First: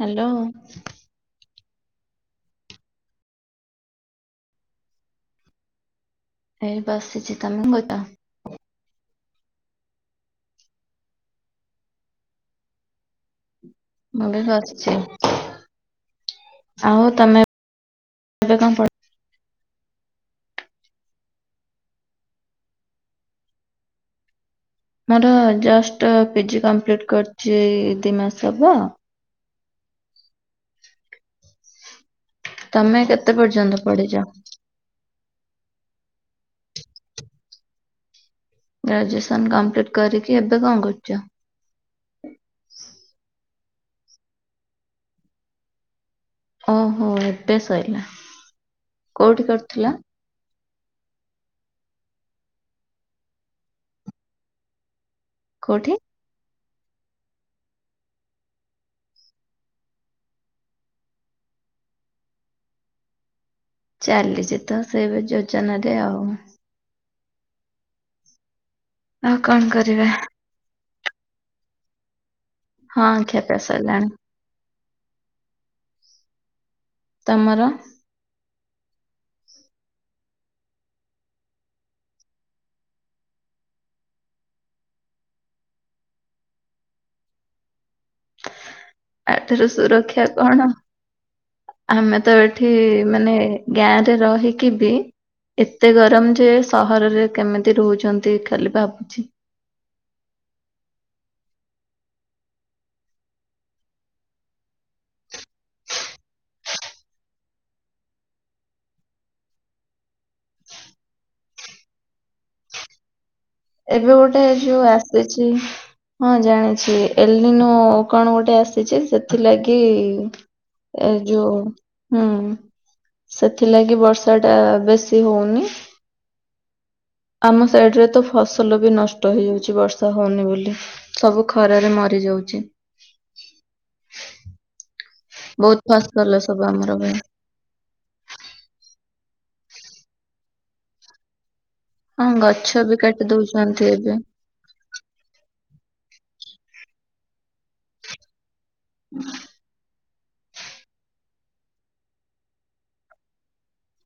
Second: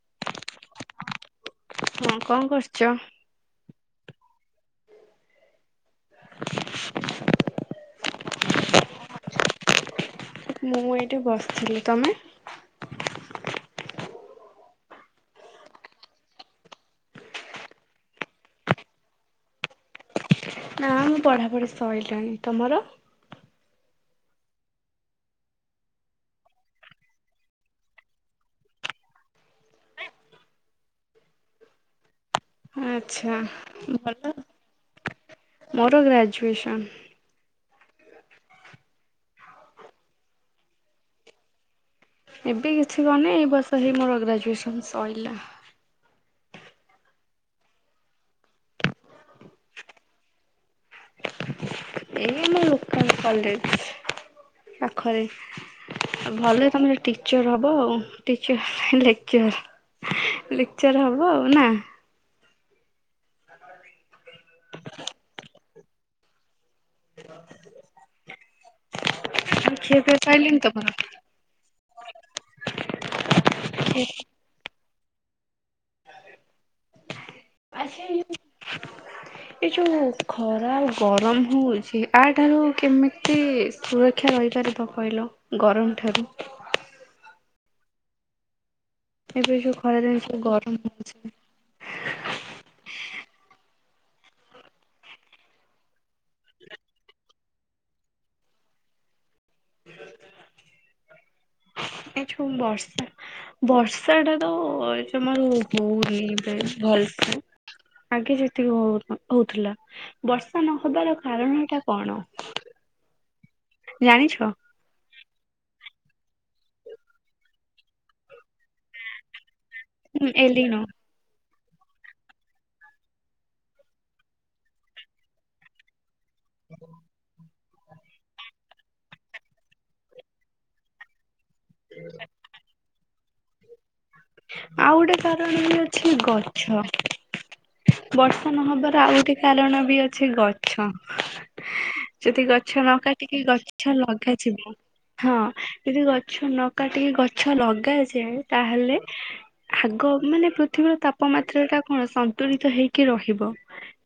Hello. ହଁ କଣ କରୁଛ? ଏଇ ବସିଛି ତମେ କଁ କଉଚ? ମୁଁ ଏଇଠି ବସିଥିଲି ତମେ? ମୁଁ ବି ବସିଛି ଆଉ ତମେ ଏବେ କଣ ପ ନା ମୁଁ ପଢାପଢି ସରିଲାଣି ତମର? ମୋର ଜଷ୍ଟ ପିଜି କମ୍ପ୍ଲିଟ କରିଛି ଦି ମାସ ହବ। ତମେ କେତେ ଆଚ୍ଛା ପର୍ଯ୍ୟନ୍ତ ପଢିଛ? ଭଲ ମୋର ଗ୍ରାଜୁଏସନ୍। ଗ୍ରାଜୁଏସନ କମ୍ପ୍ଲିଟ କରିକି ଏବେ କଣ କରୁଛ? ଏବେ କିଛି କରୁନି ଏ ବର୍ଷ ହେଇ ମୋର ଗ୍ରାଜୁଏସନ୍ ସଇଲା। ଓହୋ ଏବେ ସରିଲା କୋଉଠି କରୁଥିଲ? ଏଇଆମ ଲୋକାଲ କଲେଜ ପାଖରେ। କୋଉଠି? ଭଲ ତମେ ଟିଚର ହବ ଆଉ ଟିଚର ନହେଲେ ଲେକ୍ଚର। ଆ ଲେକ୍ଚର୍ ହେବ ଆଉ ନା। ଚାଲିଛି ତ ସେଇବେ ଯୋଜନା ରେ ଆଉ। ଖିଆ ପିଆ ଆଉ କଣ କରିବା ସାରିଲେଣି ତ? ହଁ। ହଁ ଖିଆ ପିଆ ସରିଲାଣି। ତମର? ଆସି ଏ ଯଉ ଖରା ଆଉ ଗରମ ହଉଛି ଆ ଠାରୁ କେମିତି ସୁରକ୍ଷା ରହିପାରିବ କହିଲ ଗରମ ଠାରୁ? ଆ ଏବେ ଠାରୁ ଯୋଉ ଖରାରେ ସୁରକ୍ଷା ଯୋଉ କଣ ଗରମ ହେଉଛି। ଆମେ ତ ଏଠି ମାନେ ଗାଁରେ ରହିକି ବି ଏତେ ଗରମ ଯେ ସହରରେ କେମିତି ରହୁଚନ୍ତି ଖାଲି ଭାବୁଛି। ଏ ଯୋଉ ବର୍ଷା ବର୍ଷା ଟା ତ ଏ ଜମାରୁ ହଉନି ପ୍ରାୟ ଭଲସେ। ଆଗେ ଯେତିକି ହ ହଉଥିଲା ବର୍ଷା ନହବାର କାରଣ ଟା କଣ? ଏବେ ଗୋଟେ ଜାଣିଛ? ଯୋଉ ଆସ୍ ସିଛି ହଁ ଜାଣିଛି ଏଲନିନୋ କଣ ଗୋଟେ ଆସିଛି ସେ ସେଥିଲାଗି ହୁଁ ଏଲିନ ଏ ଯୋଉ ହୁଁ ସେଥିଲାଗି ବର୍ଷା ଟା ବେଶୀ ହଉନି। ଆମ ସାଇଡ ରେ ତ ଫସଲ ବି ନଷ୍ଟ ହେଇଯାଉଚି ବର୍ଷା ହଉନି ବୋଲି। ସବୁ ଖରାରେ ମରିଯାଉଚି। ଆଉ ଗୋଟେ କାରଣ ବି ବହୁତ ଅଛି ଫସଲ ସବୁ ଗଛ ଆମର ହୁଏ। ବର୍ଷା ନହବାର ଆଉ ଗୋଟେ କାରଣ ବି ଅଛି ଗଛ। ହଁ ଯଦି ଗଛ ବି ନ କାଟି କାଟିକି ଦଉଛନ୍ତି ଗଛ ଏବେ ଲଗା ଛି ମୁଁ ହଁ ଯଦି ଗଛ ନ କାଟିକି ଗଛ ଲଗାଯାଏ ତାହେଲେ ଆଗ ମାନେ ପୃଥିବୀର ତାପମାତ୍ରା ଟା କଣ ସନ୍ତୁଳିତ ତ ହେଇକି ରହିବ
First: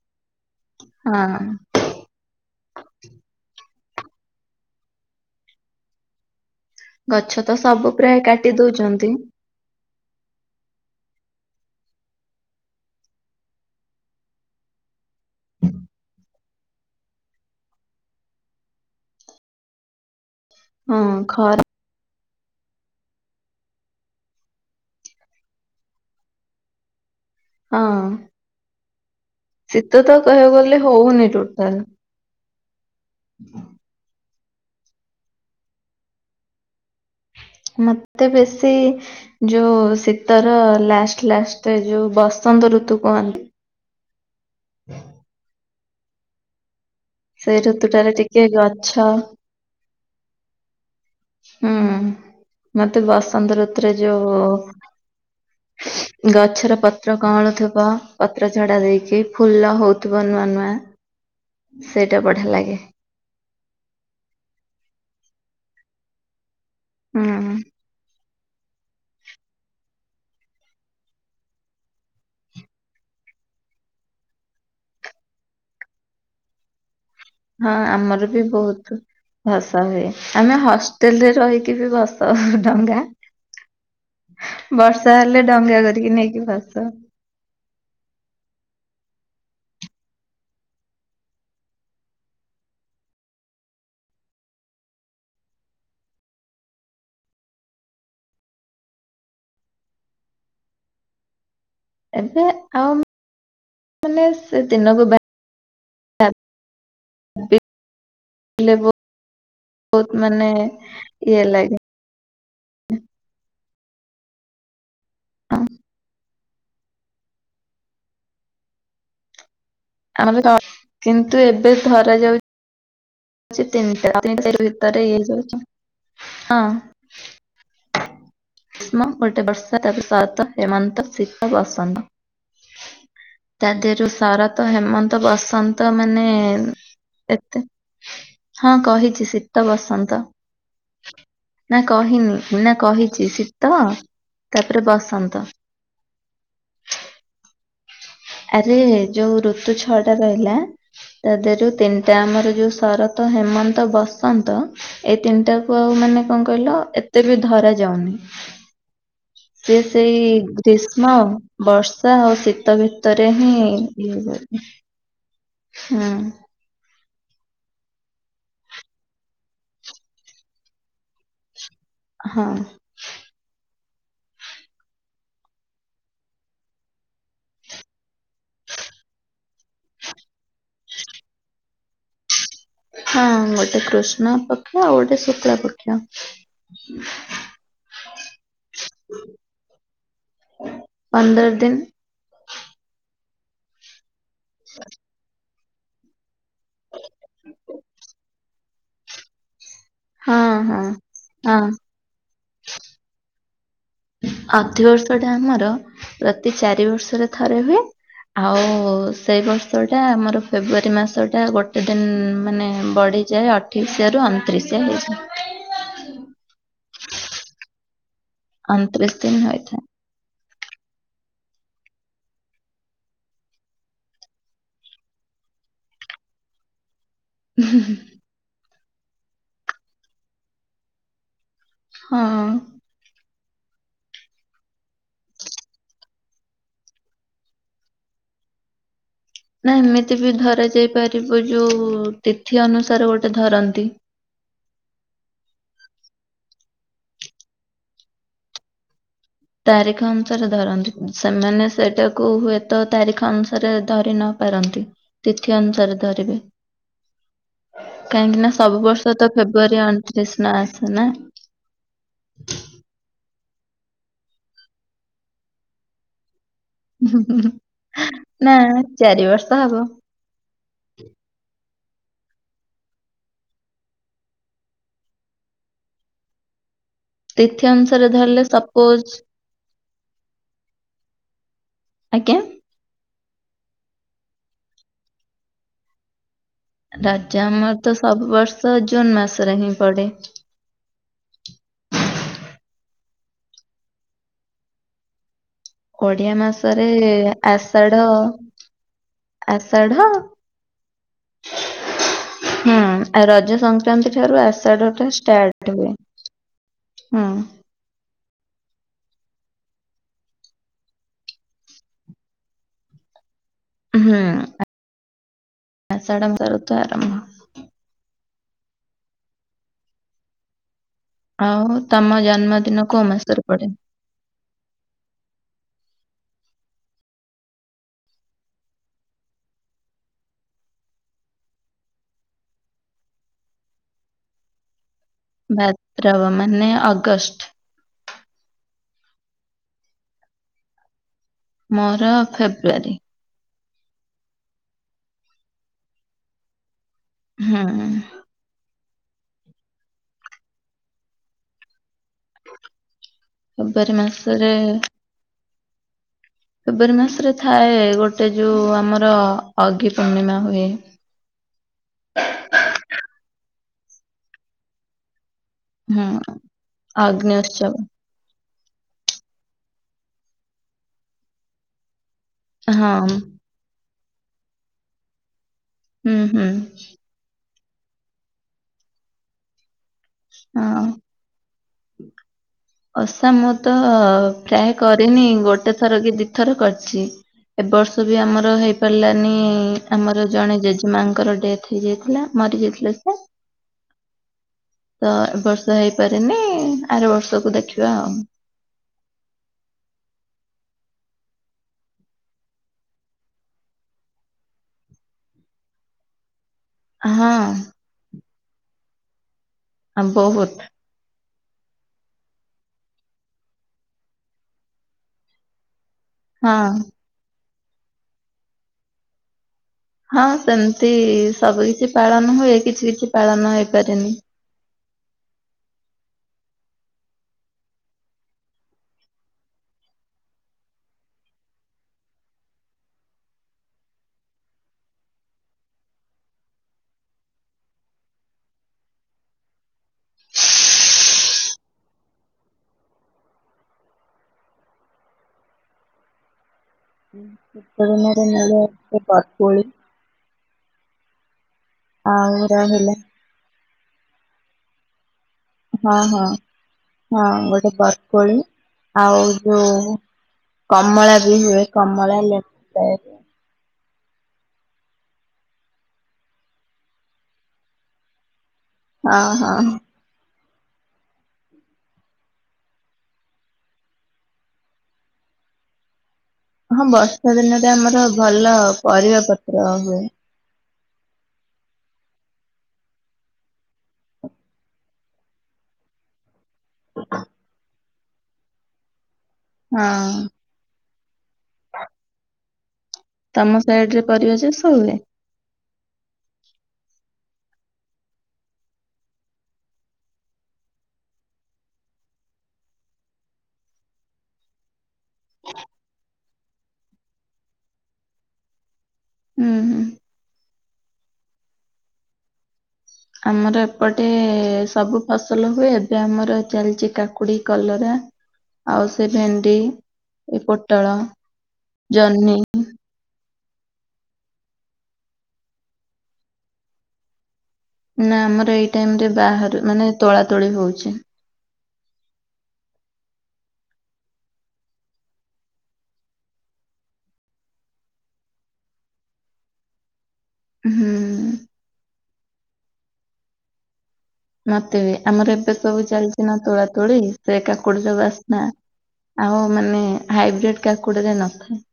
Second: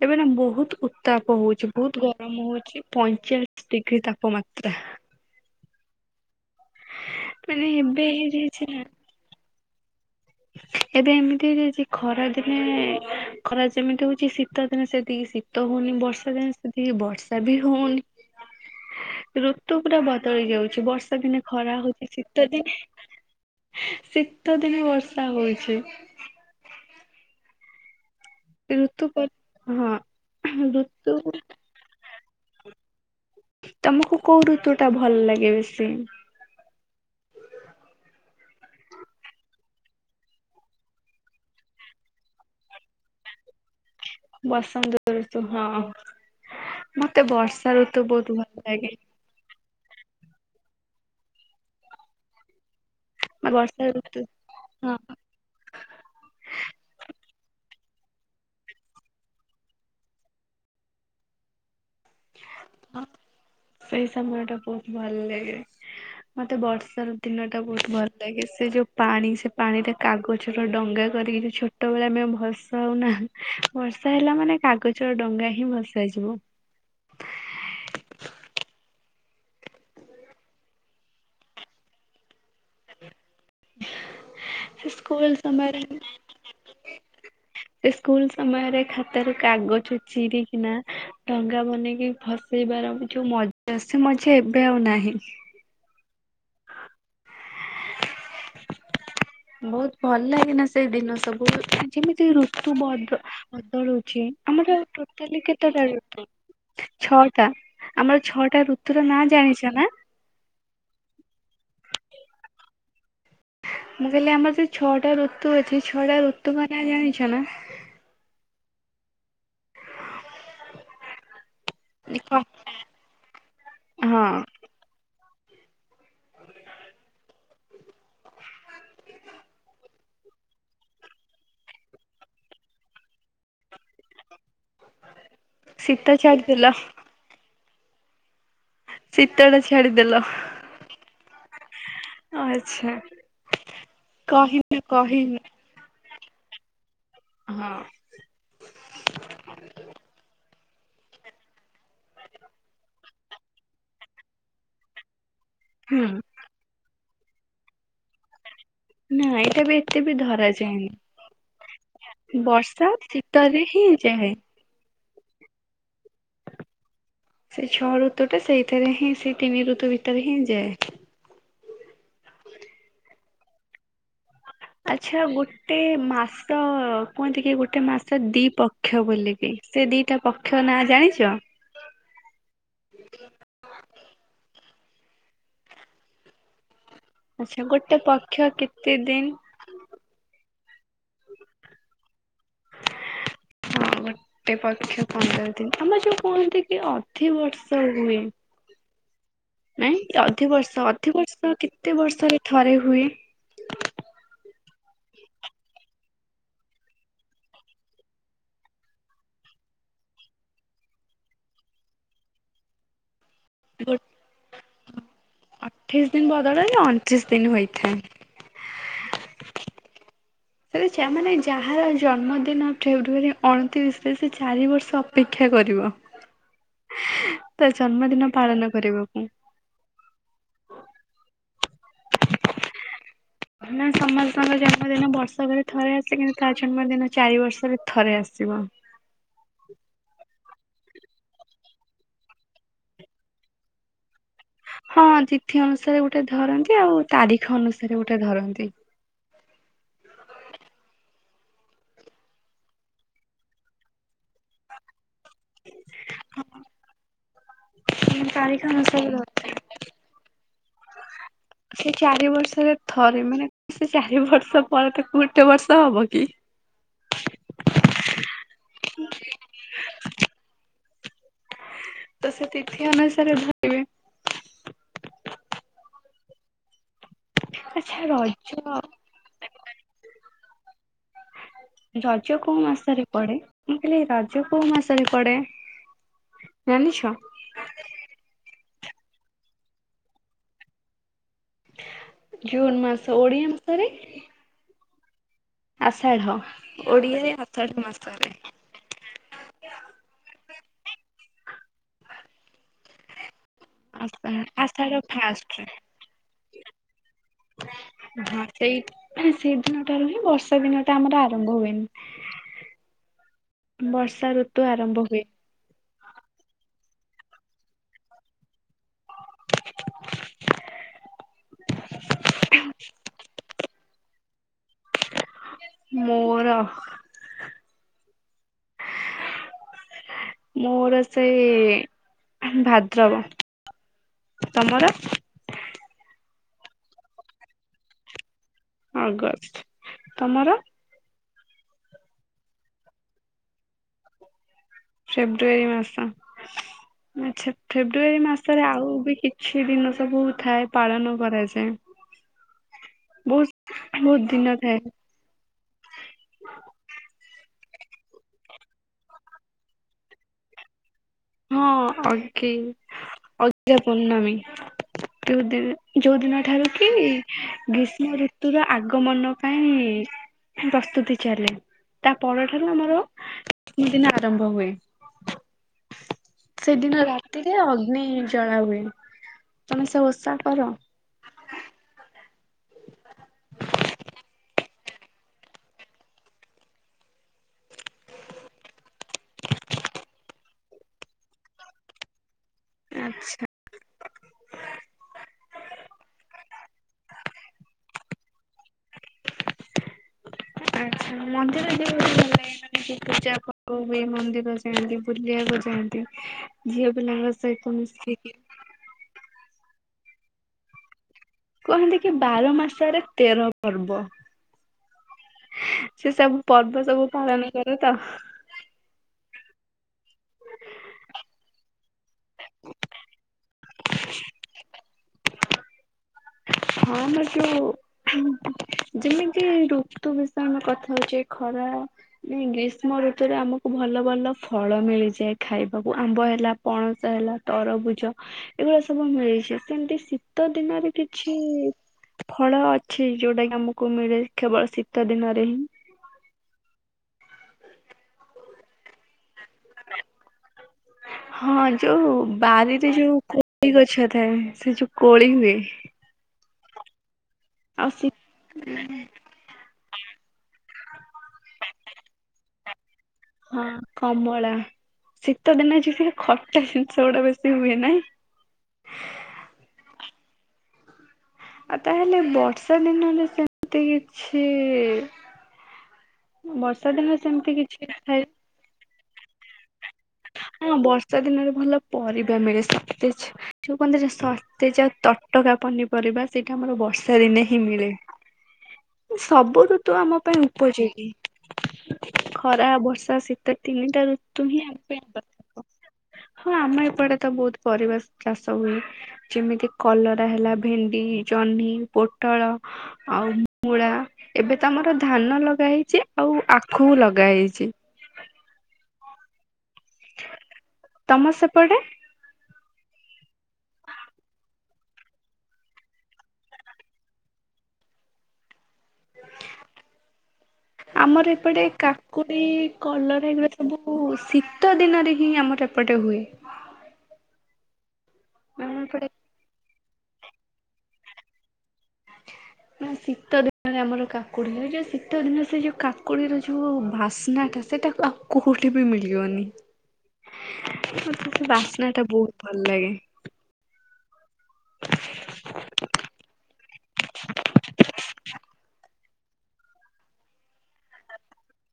ଏବେ ନା ବହୁତ ଉତ୍ତାପ ହଁ। ହଉଚି। ବହୁତ ଗରମ ହଉଚି ପଇଁଚାଳିଶ ଡିଗ୍ରୀ ତାପମାତ୍ରା। ଗଛ ତ ମାନେ ସବୁ ଏବେ ପ୍ରାୟ କାଟି ହେଇଯାଇଛି ନା ଦଉଚନ୍ତି। ଏବେ ଏମିତି ହେଇଯାଇଚି ଖରା ଦିନେ ଖରା ଯେମିତି ହଉଚି ଶୀତ୍ ଶୀତ ଦିନେ ସେତିକି ଶୀତ ହଉନି ବର୍ଷା ଦିନେ ସେତ ତିକି ବର୍ଷା ବି ହଉନି ଋତୁ ପୁରା ବ ବଦଳି ଯାଉଛି ବର୍ଷା ଦିନେ ଖରା ହଉଛି ଶୀତ ଦିନେ ଆ ଶୀତ ଦିନେ ବର୍ଷା ବର୍ଷା ହଉଚି। ହଁ। ଋତୁ ପ ଶୀତ ତ କହିବାକୁ ଗଲେ ହଉନି ଟୋଟାଲ। ତମକୁ କୋଉ ଋତୁ ଟା ଭଲ ଲାଗେ ବେଶୀ? ମତେ ବେଶୀ ଯୋଉ ଶୀତର ଲାଷ୍ଟ ଲାଷ୍ଟରେ ଯୋଉ ବସନ୍ତ ଋତୁ କହନ୍ତି। ବସନ୍ତ ଋତୁ ହଁ ମତେ ସେଇ ବର୍ଷା ଋତୁ ଋତୁଟାରେ ବହୁତ ଟିକେ ଭଲ ଗଛ ଲାଗେ। ହୁଁ ମତେ ବସନ୍ତ ବର୍ଷା ଋତୁରେ ଋତୁ ଯୋଉ ହଁ ଗଛର ପତ୍ର କଅଁଳୁଥିବ ପତ୍ର ଝଡା ଦେଇକି ଫୁଲ ହଉଥିବ ନୂଆ ନୂଆ ସେଇଟା ବଢିଆ ଲାଗେ। ହଁ ସେଇ ସମୟ ଟା ବହୁତ ଭଲ ଲାଗେ ମତେ ବର୍ଷାର ଦିନ ହୁଁ। ଟା ବହୁତ ଭଲ ଯୋଉଟା କି ସେ ଯୋଉ ପାଣି ସେ ପାଣିରେ କାଗଜର ଡଙ୍ଗା କରିକି ଯୋଉ ଛୋଟବେଳେ ଆମେ ଭସାଉନା। ବର୍ଷା ହେଲା ମାନେ କାଗଜର ଡଙ୍ଗା ହିଁ ଭସା ଯିବ। ହଁ ଆମର ବି ବହୁତ। ଭସା ହୁଏ ଆମେ ହଷ୍ଟେଲରେ ରହିକି ବି ଭସାଉ ଡଙ୍ଗା। ସେ ବର୍ଷା ସ୍କୁଲ ହେଲେ ଡଙ୍ଗା ସମୟରେ କରିକି ନେଇକି ଭସଉ। ସେ ସ୍କୁଲ ସମୟରେ ଖାତାରୁ କାଗଜ ଚିରିିକିନା ଡଙ୍ଗା ବନେଇ କି ଭସେଇବାର ବି ଯୋଉ ମଜା ସେ ମଜା ଏବେ ଆଉ ନାହିଁ। ବହୁତ ଭଲ ଲାଗେନା ସେଇ ଦିନ ସବୁ। ଯେମିତି ଏବେ ଋତୁ ଆଉ ବଦ ମାନେ ବଦଳୁଛି ସେ ଆମର ଦିନକୁ ଟୋଟାଲି କେତେଟା ଋତୁ? ଛଅଟା ଭାବିଲେ ଆମର ଛଅଟା ଋତୁ ର ନା ଜାଣିଛ ନା? ବହୁତ ମାନେ ଇଏ ଲାଗେ। ମୁଁ କହିଲି ଆମର ସେ ଛଅଟା ଋତୁ ହଁ ଅଛି ଛଅଟା ଋତୁଙ୍କ ନାଁ ଜାଣିଛ ନା? ଆମ ତ କିନ୍ତୁ ଏବେ ଧରା କ ଯାଉ ତିନିଟା ହଁ ତିନି ଭିତରେ ହେଇଯାଉଛି ହଁ। ମୋ ପଟେ ବର୍ଷ ତାପରେ ଶରତ ହେମନ୍ତ ଶୀତ ବସନ୍ତ ତା ଦେହରୁ ଶରତ ହେମନ୍ତ ବସ ନ୍ତ ଶୀତ ମାନେ ଛାଡିଦେଲ ଏତେ ହଁ କହିଚି ଟା ଶୀତ ଛାଡିଦେଲ। ବସନ୍ତ। ନା କହିନି ନା ଆଚ୍ଛା କହିଛି ଶୀତ କହିନ ତାପରେ କହିନ ବସନ୍ତ। ହଁ। ଆରେ ଯୋଉ ଋତୁ ଛଅଟା ରହିଲା ତା ଦେହରୁ ତିନିଟା ଆମର ଯୋଉ ଶର ତ ହେମନ୍ତ ବସନ୍ତ ଏଇ ତିନିଟାକୁ ଆଉ ହୁଁ। ମାନେ କଣ କଣ କହିଲ ଏତେ ବି ଧରା ଯାଉନି। ନା ଏଇଟା ବି ସିଏ ଏତେ ବି ସେଇ ଧରାଯାଏନି ଗ୍ରୀଷ୍ମ ବର୍ଷା ଆଉ ଶୀତ ରେ ବର୍ଷା ଭିତରେ ହିଁ ଶୀତରେ ଇଏ ଯାଏ। ହୁଏ ହୁଁ। ସେ ଛଅ ଋତୁ ଟା ସେଇଥିରେ ହିଁ ସେ ତିନି ଋତୁ ଭିତରେ ହିଁ ଯାଏ। ହଁ। ଆଚ୍ଛା ଗୋଟେ ମାସ କୁହନ୍ତି କି ଗୋଟେ ମାସ ଦି ପ ପକ୍ଷ ବୋଲିକି ସେ ଦୁଇଟା ପକ୍ଷ ନାଁ ଜାଣିଚ? ହଁ ଗୋଟେ କୃଷ୍ଣପକ୍ଷ ଆଉ ଗୋଟେ ଶୁକ୍ଲପକ୍ଷ। ଆଚ୍ଛା ଗୋଟେ ପକ୍ଷ କେତେ ଦିନି? ପନ୍ଦର ଦିନି। ହଁ ଗୋଟେ ପକ୍ଷ ପନ୍ଦର ଆମର ଯୋଉ କୁହନ୍ତି କି ଅଧି ବର୍ଷ ହୁଏ? ନାଇଁ ହଁ ଅଧି ହଁ ବର୍ଷ ଅଧି ବର୍ଷ ହଁ କେତେ ବର୍ଷରେ ଥରେ ହୁଏ? ଅଧି ବର୍ଷ ଟା ଆମର ପ୍ରତି ଚାରି ବର୍ଷରେ ଥରେ ହୁଏ। ଆଉ ସେଇ ବର୍ଷଟା ଆମର ଫେବୃଆରୀ ମାସଟା ଗୋଟେ ଦିନ ମାନେ ବଢିଯାଏ ଗୋ ଅଠେଶିଆରୁ ଅଣତିରିଶି ହେଇଯାଏ। ଅଠେଇଶି ଦିନ ବଦଳ ନା ଅଣତିରିଶି ଦିନ ହୋଇଥାଏ। ଅଣତିରିଶି ଦିନ ହୋଇଥାଏ। ଯା ମାନେ ଯାହାର ଜନ୍ମଦିନ ଫେବୃଆରୀ ଅଣତିରିଶରେ ସେ ଚାରି ବର୍ଷ ଅପେକ୍ଷା କରିବ। ତା ଜନ୍ମଦିନ ପାଳନ କରିବାକୁ। ହଁ। ନା ସମସ୍ତଙ୍କ ଜନ୍ମଦିନ ବର୍ଷରେ ଥରେ ଆସେ କିନ୍ତୁ ତା ଜନ୍ମଦିନ ଚାରି ବର୍ଷରେ ଥରେ ଆସିବ। ନା ଏମିତି ବି ଧରାଯାଇ ପାରିବ ଯୋଉ ତିଥି ଅନୁସାରେ ଗୋଟେ ଧରନ୍ତି। ହଁ ତିଥି ଅନୁସାରେ ଗୋଟେ ଧରନ୍ତି ଆଉ ତାରିଖ ଅନୁସାରେ ଗୋଟେ ଧରନ୍ତି। ତାରିଖ ଅନୁସାରେ ଧରନ୍ତି ସେମାନେ ସେଟାକୁ ହୁଏତ ତାରିଖ ଅନୁସାରେ ଧରିନ ପାରନ୍ତି ତିଥି ଅନୁସାରେ ଧରିବେ। କାହିଁକି ନା ତାରିଖ ସବୁ ଅନୁସାରେ ବର୍ଷ ତ ଧରନ୍ତି। ଫେବୁଆରୀ ଅଣତିରିଶ ନ ଆସେ ନା ସେ ଚାରି ବର୍ଷରେ ଥରେ ମାନେ ସେ ଚାରି ବର୍ଷ ପରେ ତ ଗୋଟେ ବର୍ଷ ହବ କି? ନାଁ ଚାରି ବର୍ଷ ହବ। ତ ସେ ତିଥି ଅନୁସାରେ ଭୁ ତିଥି ଆଚ୍ଛା ଅନୁସାରେ ଧରିଲେ ରଜ ସପୋଜ୍ ରଜ ଆଜ୍ଞା କୋଉ ମାସରେ ପଡେ ମୁ କହିଲି ରଜ କୋଉ ମାସରେ ପଡେ? ଜାଣିଛ? ରଜ ଆମର ତ ସବୁ ବର୍ଷ ଜୁନ୍ ମାସରେ ହିଁ ପଡେ। ଜୁନ୍ ମାସ ଓଡ଼ିଆ ମାସରେ ଓଡ଼ିଆ ଆଷାଢ ମାସରେ ଓଡିଆରେ ଆଷାଢ ମାସରେ। ଆଷାଢ। ହୁଁ ଆଉ ରଜ ସଂକ୍ରାନ୍ତି ଆଷା ଠାରୁ ଆଷାଢ ଆଷାଢଟା ଷ୍ଟାର୍ଟ୍ ଫାଷ୍ଟରେ ହୁଏ, ହୁଁ। ହଁ ସେଇ ସେଇଦିନଠାରୁ ହିଁ ବର୍ଷା ଦିନ ଟା ଆମର ଆରମ୍ଭ ହୁଏନି ହୁଁ ବର୍ଷା ଋତୁ ଆରମ୍ଭ ହୁଏ। ଆଷାଢ [unintelligible] ଋତୁ ଆରମ୍ଭ। ଆଉ ତମ ଜନ୍ମଦିନ କୋଉ ମାସରେ ପଡେ? ମୋର ମୋର ସେଇଁ ଭାଦ୍ରବ ତମର? ଭାଦ୍ରବ ମାନେ ଅଗଷ୍ଟ୍ ଅଗଷ୍ଟ୍ ତମର? ମୋର ଫେବୃଆରୀ। ଫେବୃଆାରୀ ମାସ ଆଚ୍ଛା ହୁଁ ଫେବୃଆରୀ ମାସ ତେରେ ଆଉ ବି କିଛି ଦିନ ସବୁ ଥାଏ ପାଳନ କରାଯାଏ। ବୋହୁସ୍ ଫେବୃଆରୀ ବୋହୁତ୍ ମାସରେ ଦିନ ଥାଏ। ଫେବୁଆରୀ ମାସରେ ଥାଏ ଗୋଟେ ଯୋଉ ଆମର ଅଗିପୂର୍ଣ୍ଣିମା ହୁଏ। ହଁ ଅଗୀ ଅଗିରା ପୂର୍ଣ୍ଣମୀ ଯୋଉ ଦି ହୁଁ ଯୋଉଦିନ ଠାରୁ କି ଅଗ୍ନି ଉତ୍ସବ ଗୀଷ୍ମ ଋତ ତୁର ଆଗମନ ପାଇଁ ପସ୍ତୁତି ଚାଲେ। ତା ପରଠାରୁ ହଁ ଆମର ଦିନ ଆରମ୍ଭ ହୁଏ। ହୁଁ -ହୁଁ। ସେଦିନ ରାତିରେ ଅଗ୍ନି ଜଳା ହୁଏ। ତମେ ସେ ଓଷ୍ ହଁ। ଓଷା ମୁଁ ତ ପ୍ରାୟେ କରିନି ଗୋଟେ ଥର କି ଦି ଥର କରଚି। ଏ ବର୍ଷ ବି ଆମର ହେଇପାରିଲାନି ଆମର ଜଣେ ଜେଜେମାଙ୍କର ଡେଥ୍ ହେଇଯାଇଥିଲା। ମରି ଯାଇଥିଲେ ସେ ଆଚ୍ଛା ତ ଏ ବର୍ଷ ହେଇପାରିନି ଆର ବର୍ଷକୁ ଦେଖିବା ଆଉ। ଆଚ୍ଛା ମନ୍ଦିର ଯିବ [unintelligible] ତି ପୂଜାପର୍ବ ହୁଏ ମନ୍ଦିର ଯାଆନ୍ତି, ବୁଲିଆକୁ ଯାଆନ୍ତି। ଝିଅ ପିଲାଙ୍କ ହଁ ସହିତ ମିସି ଆଁ ବୋହୁତ୍ କୁହନ୍ତି କି ବାର ମାସରେ ତେର ପର୍ବ। ସେ ସବୁ ହଁ ପର୍ବ ସବୁ ପାଳନ କର ତ? ହଁ ସେମତି ସବୁ କିଛି ପାଳନ ହୁଏ, କିଛି କିଛି ପାଳନ ହେଇପାରେନି। ହଁ ମ ଯୋଉ ଯେମିତି ଋତୁ ବିଷୟ କଥା ହଉଚେ, ଖରା ନାଇଁ ଗ୍ରୀଷ୍ମ ଋତୁରେ ଆମକୁ ଭଲ ଭଲ ଫଳ ମିଳିଯାଏ ଖାଇବାକୁ, ଆମ୍ବ ହେଲା ପଣସ ହେଲା, ତରଭୁଜ, ଏଗୁରା ସବୁ ମିଳିଛି, ସେମିତି ଶୀତ ଦିନରେ କି କିଛି ଫଳ ଅଛି ଯୋଉଟା କି ଆମକୁ ମିଳେ କେବଳ ଶୀତ ଦିନରେ ହିଁ। [unintelligible] ଶୀତ ଦିନରେ ମିଳେ [unintelligible] ବରକୋଳି ହଁ ଯୋଉ ଆଉ ର ବାରିରେ ହେଲା ଯୋଉ କୋ କୋଳି ଗଛ ଥାଏ, ସେ ଯୋଉ କୋଳି ହୁଏ ଅହ ହଁ, ଗୋଟେ ଆଉ ଶୀ ବରକୋଳି ଆଉ ଯୋଉ, କମଳା ବି ହୁଏ, କମଳା ଲେମ୍ବୁ ବାଇରେ ହଁ କମଳା, ଶୀତ ଦିନେ ଯଉ ସେ ଖଟା ଜିନିଷ ଗୁଡା ବେଶୀ ହୁଏ ନାହିଁ? ଅ ହ। ଆଉ ତାହେଲେ ବର୍ଷା ଦିନରେ ସେମତି କିଛି ହଁ ବର୍ଷା ସେମିତି ଦିନରେ କିଛି ଆମର ଥାଏ ଭଲ ପରିବା ପତ୍ର ହୁଏ। ହଁ ବର୍ଷା ଦିନରେ ଭଲ ପରିବା ମିଳେ, ସତେଜ ଯଉ କହନ୍ତି ଯେ, ସତେଜ ଆଉ ତଟକା ପନିପରିବା, ସେଇଟା ଆମର ବର୍ଷା ଦିନେ ହିଁ ମିଳେ। [inaudible] ସବୁ ଋତୁ ହଁ ଆମ ପାଇଁ ଉପଯୋଗୀ ଖରା, ବର୍ଷା ତମ ଶୀତ ସାଇଡ ତିନିଟା ରେ ପରିବା ଋତୁ ହିଁ ଚାଷ ଆମ ହୁଏ? ପାଇଁ ଆବତ୍ୟକ। ହଁ ଆମ ଏପଟେ ତ ବହୁତ ପରିବା ସ ଚାଷ ହୁଏ। ଯେମିତି କଲରା ହେଲା, ଭେଣ୍ଡି, ଜହ୍ନି, ପୋଟଳ ଆଉ ମୁଳା, ଏବେ ତ ଆମର ଧାନ ଲଗା ହେଇଚି, ଆଉ ଆଖୁ ଲଗା ହେଇଚି। ଉଁ ହୁଁ। ତମ ସେପଟେ ଆମର ଏପଟେ ସବୁ ଫସଲ ହୁଏ, ଏବେ ଆମର ଚାଲିଚି କାକୁଡ଼ି, କଲରା ଆଉ ସେ ଭେଣ୍ଡି, ଏ ପୋଟଳ, ଆମର ଏପଟେ ଜହ୍ନି କାକୁଡି କଲରା ଏଗୁଡା ସବୁ ଶୀତ ଦିନରେ ହିଁ ଆମର ଏପଟେ ହୁଏ। ନା ଆମର ଏଇ ଆମ ଟାଇମ ଏପଟେ ରେ ବାହାରୁ, ମାନେ ତୋଳା ତୋଳି ହଉଚି। [inaudible] ନା ଶୀତ ଦିନରେ ଆମର କାକୁଡ଼ି ହୁଏ, ଯେଉ ଶୀତ ଦିନ ସେ ଯଉ କାକୁଡ଼ିର ଯଉ ବାସ୍ନାଟା, ସେଇଟା ଆଉ କୋଉଠି ବି ମିଳିବନି। [inaudible] ହୁଁ। ମତ ସେ ବାସ୍ନା ଟା ବହୁତ ଭଲ ଲାଗେ। ମତେ ବି, ଆମର ଏବେ ସବୁ ଚାଲିଚି ନା ତୋଳା ତୋଳି, ସେ କାକୁଡିର ବାସ୍ନା ଆଉ ମାନେ ହାଇବ୍ରେଡ କାକୁଡ଼ି ରେ ନଥାଏ।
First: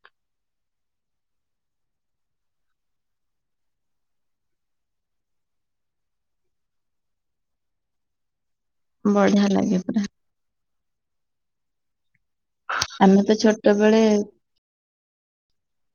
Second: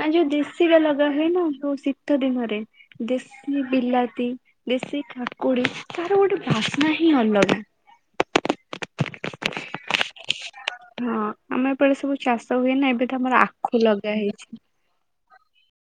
ନା ଯୋଉ ଦେଶୀର ଲଗା ହୁଏ ନା, ଯୋଉ ଶୀତ ଦିନରେ। ଦେଶୀ ବିଲାତି, ଦେଶୀ କାକୁଡି, ତାର ଗୋଟେ ବାସ୍ନା ହିଁ ଅଲଗା। ବଢିଆ ଲାଗେ ପୁରା। ହଁ, ଆମେ ଏପଟେ ସବୁ ଚାଷ ହୁଏ ନା, ଏବେ ତ ଆମେ ଆମର ଆଖୁ ଛୋଟବେଳେ ଲଗା ହେଇଚି।